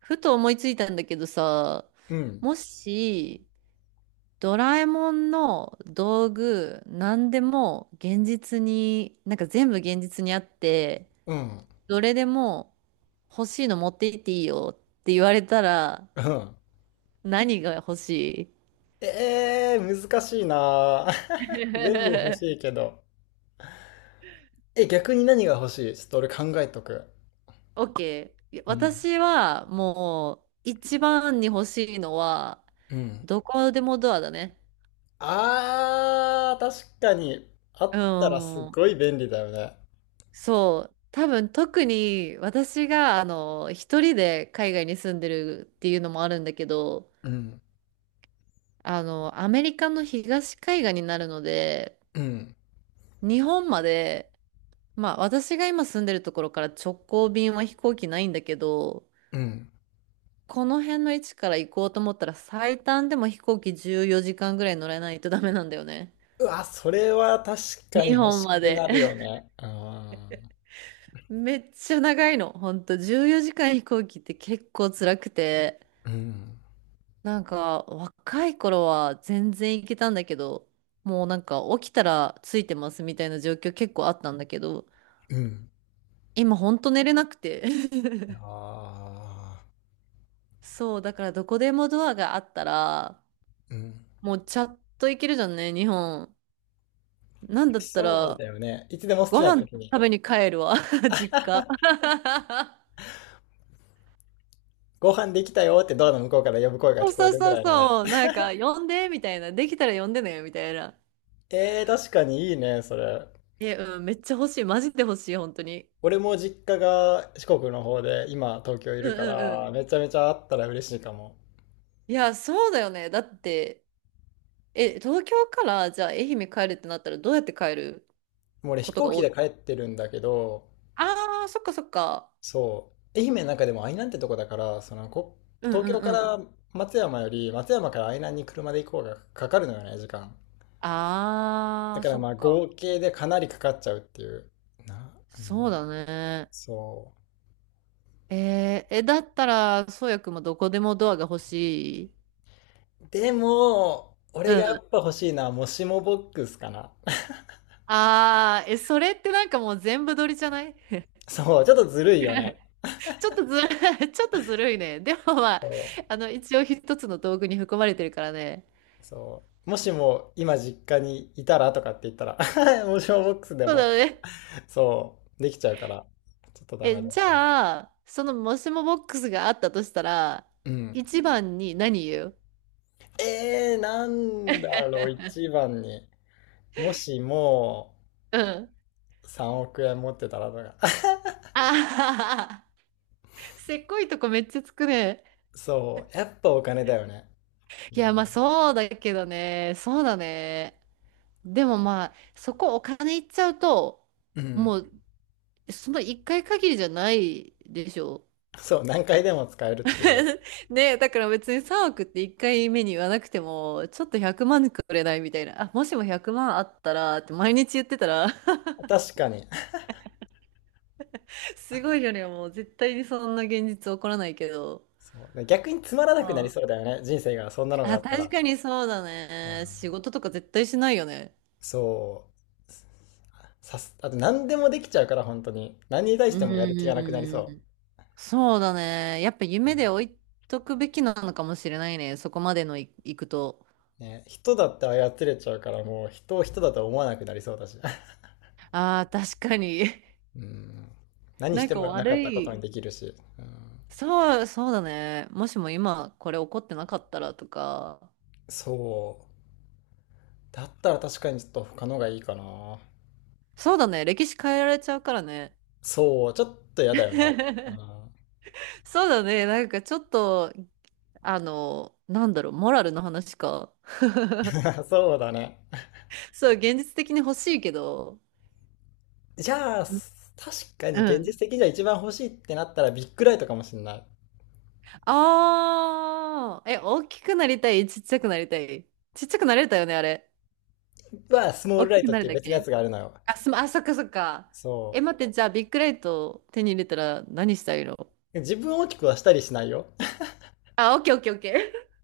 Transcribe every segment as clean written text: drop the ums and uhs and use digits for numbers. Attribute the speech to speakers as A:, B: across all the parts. A: ふと思いついたんだけどさ、
B: うん。
A: もし、ドラえもんの道具、何でも現実に、全部現実にあって、
B: うん。
A: どれでも欲しいの持っていっていいよって言われたら、
B: うん。
A: 何が欲し
B: 難しいなぁ。
A: い？
B: 全部欲
A: OK。
B: し いけど。え、逆に何が欲しいちょっと俺考えとく。
A: オッケー、
B: うん。
A: 私はもう、一番に欲しいのは、
B: うん。
A: どこでもドアだね。
B: あー、確かに。あ
A: う
B: ったらす
A: ん。
B: ごい便利だよね。
A: そう、多分特に私が一人で海外に住んでるっていうのもあるんだけど、
B: うん。
A: アメリカの東海岸になるので、
B: うん。
A: 日本まで、まあ私が今住んでるところから直行便は飛行機ないんだけど、
B: うん。
A: この辺の位置から行こうと思ったら最短でも飛行機14時間ぐらい乗れないとダメなんだよね。
B: うわ、それは確か
A: 日
B: に欲
A: 本
B: し
A: ま
B: く
A: で。
B: なるよ ね。あ
A: めっちゃ長いの。ほんと14時間飛行機って結構辛くて。
B: ー。うん。
A: 若い頃は全然行けたんだけど、もう起きたらついてますみたいな状況結構あったんだけど、
B: うん。
A: 今ほんと寝れなくて。
B: あ
A: そう、だからどこでもドアがあったら、
B: ー。うん。
A: もうちゃっと行けるじゃんね、日本。なんだった
B: そう
A: ら、
B: だよね。いつでも好き
A: ご
B: な
A: 飯
B: 時に。
A: 食べに帰るわ、実家。
B: ご飯できたよってドアの向こうから呼ぶ声が
A: そう
B: 聞こ
A: そ
B: え
A: う
B: るぐ
A: そう
B: らいのね。
A: そう、呼んで、みたいな。できたら呼んでね、みたいな。
B: えー、確かにいいね、それ。
A: え、うん、めっちゃ欲しい。マジで欲しい、本当に。
B: 俺も実家が四国の方で、今東京い
A: うん
B: るか
A: うんう
B: ら、
A: ん。
B: めちゃめちゃあったら嬉しいかも。
A: いや、そうだよね。だって、え、東京からじゃあ愛媛帰るってなったらどうやって帰る
B: もう俺飛
A: ことが
B: 行機
A: 多
B: で
A: い？
B: 帰ってるんだけど、
A: ああー、そっかそっか。
B: そう。愛媛の中でも愛南ってとこだから、そのこ、
A: うん
B: 東
A: うん
B: 京か
A: うん。
B: ら松山より、松山から愛南に車で行こうがかかるのよね、時間。
A: あ
B: だ
A: あ、
B: から
A: そっ
B: まあ
A: か。
B: 合計でかなりかかっちゃうっていう。う
A: そう
B: ん、
A: だね。
B: そう。
A: えーえ、だったら、そうやくんもどこでもドアが欲しい。
B: でも、俺
A: う
B: がや
A: ん。
B: っぱ欲しいのは、もしもボックスかな。
A: ああ、え、それってなんかもう全部撮りじゃない？
B: そう、ちょっとずる いよね。
A: ちょっとずる、ちょっとずるいね。でもまあ、
B: そ
A: 一応一つの道具に含まれてるからね。
B: う、そう。もしも今実家にいたらとかって言ったら もしもボックスで
A: そう
B: も、
A: だね。
B: そう、できちゃうから、ちょっとダメ
A: え、
B: だ。
A: じゃあ、そのもしもボックスがあったとしたら、
B: うん。
A: 一番に何言う？
B: なんだろう、一番に。もしも
A: うん。
B: 3億円持ってたらとか。
A: あははは。せっこいとこめっちゃつくね。
B: そう、やっぱお金だよね。う
A: いや、
B: ん。
A: まあそうだけどね。そうだね。でもまあ、そこお金いっちゃうと、
B: う
A: も
B: ん、
A: う、その一回限りじゃないでしょ。
B: そう、何回でも使えるっていう。
A: ねえ、だから別に3億って1回目に言わなくても、ちょっと100万くまんくれないみたいな。あ、もしも100万あったらって毎日言ってたら
B: 確かに。
A: すごいよね。もう絶対にそんな現実起こらないけど。
B: そう。逆につまら
A: う
B: なくなりそ
A: ん。
B: うだよね。人生が、そんなのが
A: あ、
B: あった
A: 確
B: ら。
A: かにそうだ
B: う
A: ね。仕
B: ん、
A: 事とか絶対しないよね。
B: そう。あと何でもできちゃうから、本当に。何に対
A: う
B: してもやる気がなくなり
A: ー
B: そ
A: ん。そうだね。やっぱ夢で置いとくべきなのかもしれないね。そこまでのい、いくと。
B: う。ね、人だって操れちゃうから、もう人を人だとは思わなくなりそうだし。
A: ああ、確かに。
B: うん。何
A: な
B: し
A: ん
B: て
A: か
B: もなか
A: 悪
B: ったことに
A: い。
B: できるし。うん。
A: そう、そうだね。もしも今これ起こってなかったらとか。
B: そう。だったら確かにちょっと他のがいいかな。
A: そうだね。歴史変えられちゃうからね。
B: そう、ちょっと嫌だよな。う
A: そうだね。なんかちょっとモラルの話か。
B: ん、そうだね。
A: そう、現実的に欲しいけど。
B: じゃあ、
A: うん。
B: 確かに現実的にじゃ一番欲しいってなったらビッグライトかもしれない。
A: ああ、え、大きくなりたい、ちっちゃくなりたい。ちっちゃくなれたよね、あれ。
B: スモー
A: 大
B: ルラ
A: き
B: イ
A: く
B: トっ
A: なる
B: ていう
A: だ
B: 別のや
A: け？
B: つがあるのよ。
A: あ、そっかそっか。え、
B: そ
A: 待って、じゃあ、ビッグライト手に入れたら何したいの？
B: う。自分を大きくはしたりしないよ。
A: あ、オッケーオッケーオッケー。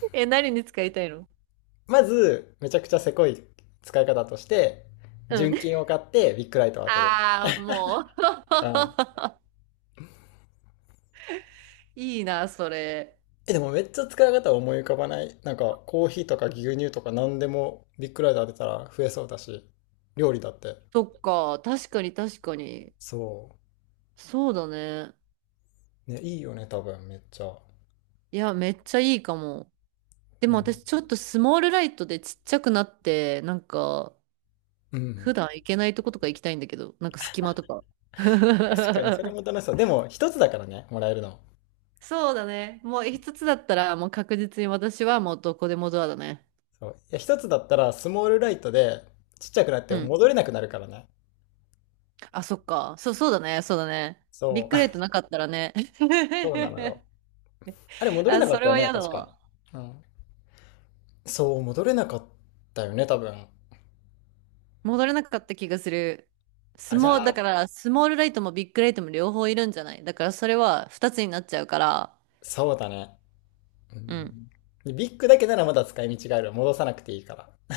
A: え、何に使いたいの？
B: まず、めちゃくちゃせこい使い方として、
A: うん。
B: 純金を買ってビッグライトを当てる。
A: ああ、もう。
B: うん。
A: いいな、それ。
B: え、でもめっちゃ使い方は思い浮かばない。なんか、コーヒーとか牛乳とか何でもビッグライト当てたら増えそうだし、料理だって。
A: そっか、確かに確かに。
B: そ
A: そうだね。
B: う。ね、いいよね、多分、めっちゃ。
A: いや、めっちゃいいかも。でも
B: ね。
A: 私ちょっとスモールライトでちっちゃくなって、
B: う
A: 普
B: ん。
A: 段行けないとことか行きたいんだけど、なんか隙間とか。
B: 確かに、それも 楽しそう。でも、一つだからね、もらえるの。
A: そうだね。もう一つだったら、もう確実に私はもうどこでもドアだね。
B: そう。いや、一つだったら、スモールライトで、ちっちゃくなっ
A: う
B: て
A: ん。
B: 戻れなくなるからね。
A: あ、そっか。そう、そうだね。そうだね。ビッ
B: そ
A: グ
B: う。
A: ライト なかったらね。
B: そうなのよ。あれ、戻れ
A: あ、
B: なか
A: そ
B: っ
A: れ
B: たよ
A: は
B: ね、
A: 嫌だ
B: 確か。
A: わ。
B: うん。そう、戻れなかったよね、多分。
A: 戻れなかった気がする。ス
B: あ、じ
A: モー、
B: ゃ
A: だ
B: あ、
A: から、スモールライトもビッグライトも両方いるんじゃない？だから、それは二つになっちゃうから。
B: そうだね。う
A: う
B: ん。
A: ん。
B: でビッグだけならまだ使い道がある。戻さなくていいから。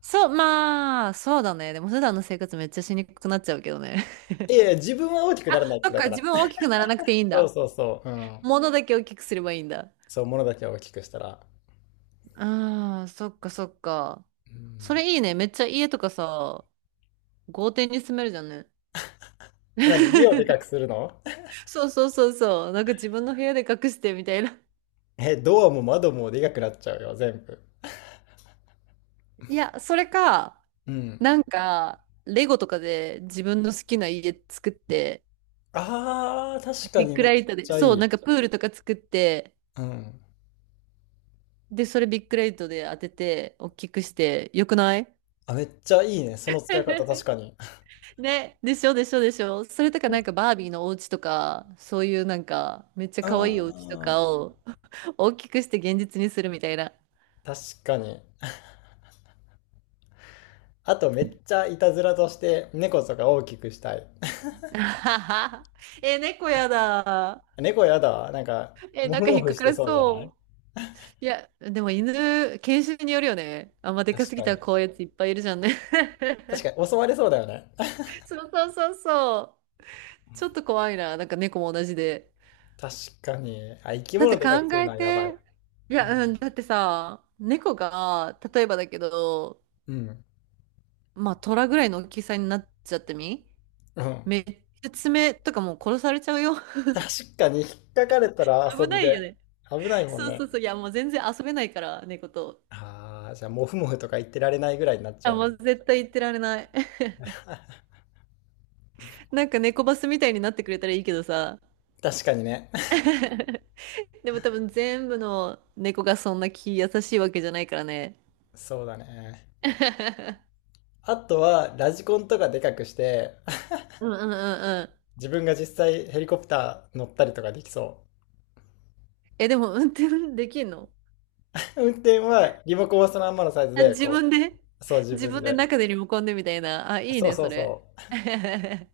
A: そう、まあ、そうだね。でも普段の生活めっちゃしにくくなっちゃうけどね。
B: いやいや、自分は大きくならな いっ
A: そ
B: て
A: っ
B: だ
A: か、
B: か
A: 自
B: ら。
A: 分大きくならなくて いいん
B: そう
A: だ。
B: そうそう。うん。
A: 物だけ大きくすればいいんだ。
B: そう、物だけは大きくしたら。
A: ああ、そっかそっか。
B: う
A: そ
B: ん。
A: れいいね。めっちゃ家とかさ、豪邸に住めるじゃんね。
B: え、何、家をでかくす るの？
A: そうそうそうそう。なんか自分の部屋で隠してみたいな。
B: え、ドアも窓もでかくなっちゃうよ、全部。
A: いや、それか、
B: うん。
A: なんか、レゴとかで自分の好きな家作って、
B: ああ、確か
A: ビッ
B: に
A: ク
B: めっ
A: ライト
B: ち
A: で、
B: ゃ
A: そう、
B: い
A: な
B: い。
A: んかプールとか作って、
B: うん。
A: で、それビッグレイトで当てて、大きくして、よくない？
B: あ、めっちゃいいね。その使い方確 かに。
A: ね、でしょでしょでしょ。それとかなんかバービーのお家とか、そういうなんかめっちゃ
B: あ
A: 可愛いお家とか
B: あ、
A: を大きくして現実にするみたいな。
B: 確かに。あとめっちゃいたずらとして猫とか大きくしたい。
A: あはは。え、猫やだ。
B: 猫やだわ。なんか、
A: え、
B: も
A: なん
B: ふ
A: か
B: も
A: 引っ
B: ふ
A: か
B: し
A: か
B: て
A: ら
B: そうじゃな
A: そ
B: い？
A: う。いや、でも犬、犬種によるよね。あんまでか
B: 確
A: すぎ
B: か
A: たら
B: に。
A: 怖いやついっぱいいるじゃんね。
B: 確か に、襲われそうだよね。
A: そうそうそうそう。ちょっと怖いな。なんか猫も同じで。
B: 確かに。あ、生き
A: だって
B: 物
A: 考
B: でかくする
A: え
B: のはやばい。
A: て、い
B: う
A: や、
B: ん。
A: うん、だってさ、猫が、例えばだけど、
B: うん。
A: まあ、虎ぐらいの大きさになっちゃってみ、めっちゃ爪とかもう殺されちゃうよ。
B: 確かに、引っかかれたら
A: 危
B: 遊び
A: ないよ
B: で。
A: ね。
B: 危ないもん
A: そうそう
B: ね。
A: そう。いや、もう全然遊べないから、猫と。
B: ああ、じゃあ、もふもふとか言ってられないぐらいになっち
A: あ、
B: ゃう
A: も
B: んだ。
A: う絶対言ってられない。なんか猫バスみたいになってくれたらいいけどさ。
B: 確かにね。
A: でも多分全部の猫がそんな気優しいわけじゃないからね。
B: そうだね。あとは、ラジコンとかでかくして、
A: うんうんうんうん。
B: 自分が実際ヘリコプター乗ったりとかできそ
A: え、でも運転できんの？
B: う。運転はリモコンはそのまんまのサイズ
A: あ、
B: で、
A: 自
B: こ
A: 分で、
B: う、そう 自
A: 自
B: 分
A: 分で
B: で。
A: 中でリモコンでみたいな。あ、いい
B: そう
A: ね、
B: そ
A: そ
B: う
A: れ。
B: そ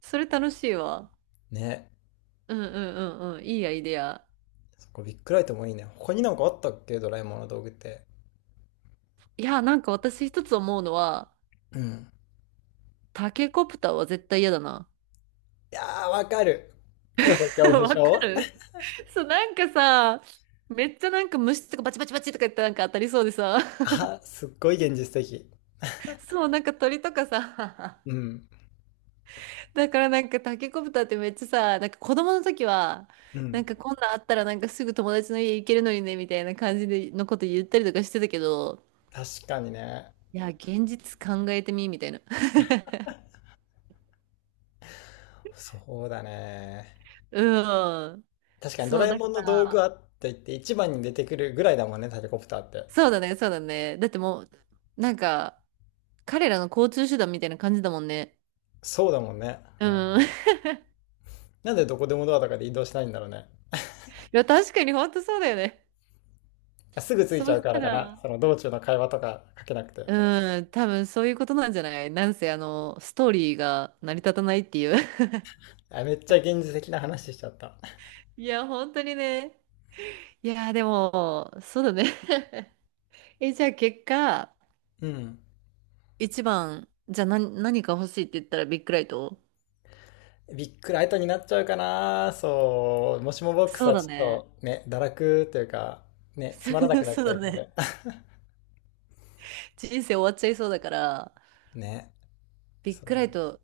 A: それ楽しいわ。
B: う。ね。
A: うんうんうんうん。いいアイデア。
B: そこビッグライトもいいね。他になんかあったっけ、ドラえもんの道具って。
A: いや、なんか私一つ思うのは、
B: うん。
A: タケコプターは絶対嫌だな。
B: いやー、わかる。高所 恐怖
A: わか
B: 症？
A: る。そう、なんかさ、めっちゃなんか虫とかバチバチバチとか言ってなんか当たりそうでさ、
B: あ、すっごい現実的。
A: そう、なんか鳥とかさ、
B: うん。
A: だからなんかタケコプターってめっちゃさ、なんか子供の時は、
B: う
A: なん
B: ん。
A: かこんなんあったらなんかすぐ友達の家行けるのにねみたいな感じでのこと言ったりとかしてたけど、
B: 確かにね。
A: いや、現実考えてみみたいな。
B: そうだね。
A: うん。
B: 確かにド
A: そう、
B: ラえ
A: だ
B: も
A: か
B: んの道
A: ら、
B: 具あって言って一番に出てくるぐらいだもんね、タケコプターって。
A: そうだね、そうだね。だってもう、なんか、彼らの交通手段みたいな感じだもんね。
B: そうだもんね。うん。
A: うん。い
B: なんでどこでもドアとかで移動しないんだろうね。
A: や、確かに本当そうだよね。
B: あ、すぐ着い
A: そ
B: ち
A: う
B: ゃう
A: し
B: か
A: た
B: らかな。
A: ら、
B: その道中の会話とかかけなくて。
A: うん、多分そういうことなんじゃない、なんせ、あの、ストーリーが成り立たないっていう。
B: あ、めっちゃ現実的な話しちゃった。
A: いや、本当にね。いや、でも、そうだね。え、じゃあ結果、
B: うん。
A: 一番、じゃあ何、何か欲しいって言ったらビッグライト？
B: ビックライトになっちゃうかな。そう。もしもボック
A: そ
B: ス
A: う
B: は
A: だ
B: ちょっ
A: ね。
B: とね、堕落というか、ね、つまらな くなっ
A: そう
B: ち
A: だ
B: ゃうの
A: ね。
B: で。
A: 人生終わっちゃいそうだから、
B: ね。
A: ビッグラ
B: そ
A: イ
B: う。
A: ト、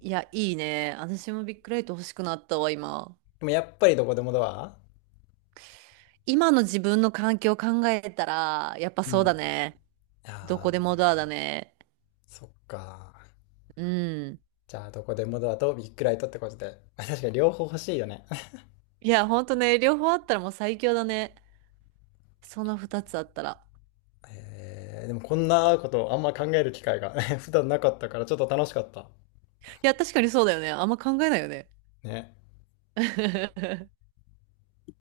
A: いや、いいね。私もビッグライト欲しくなったわ、今。
B: でもやっぱりどこでもドア、
A: 今の自分の環境を考えたら、やっぱ
B: う
A: そうだ
B: ん。
A: ね。どこ
B: あ
A: で
B: あ、
A: もドアだね。
B: そっか。
A: うん。
B: じゃあ、どこでもドアとビッグライトってことで。確かに両方欲しいよね。
A: いや、ほんとね、両方あったらもう最強だね。その二つあったら。
B: でもこんなことあんま考える機会が 普段なかったからちょっと楽しかった。
A: いや、確かにそうだよね。あんま考えないよね。
B: ね。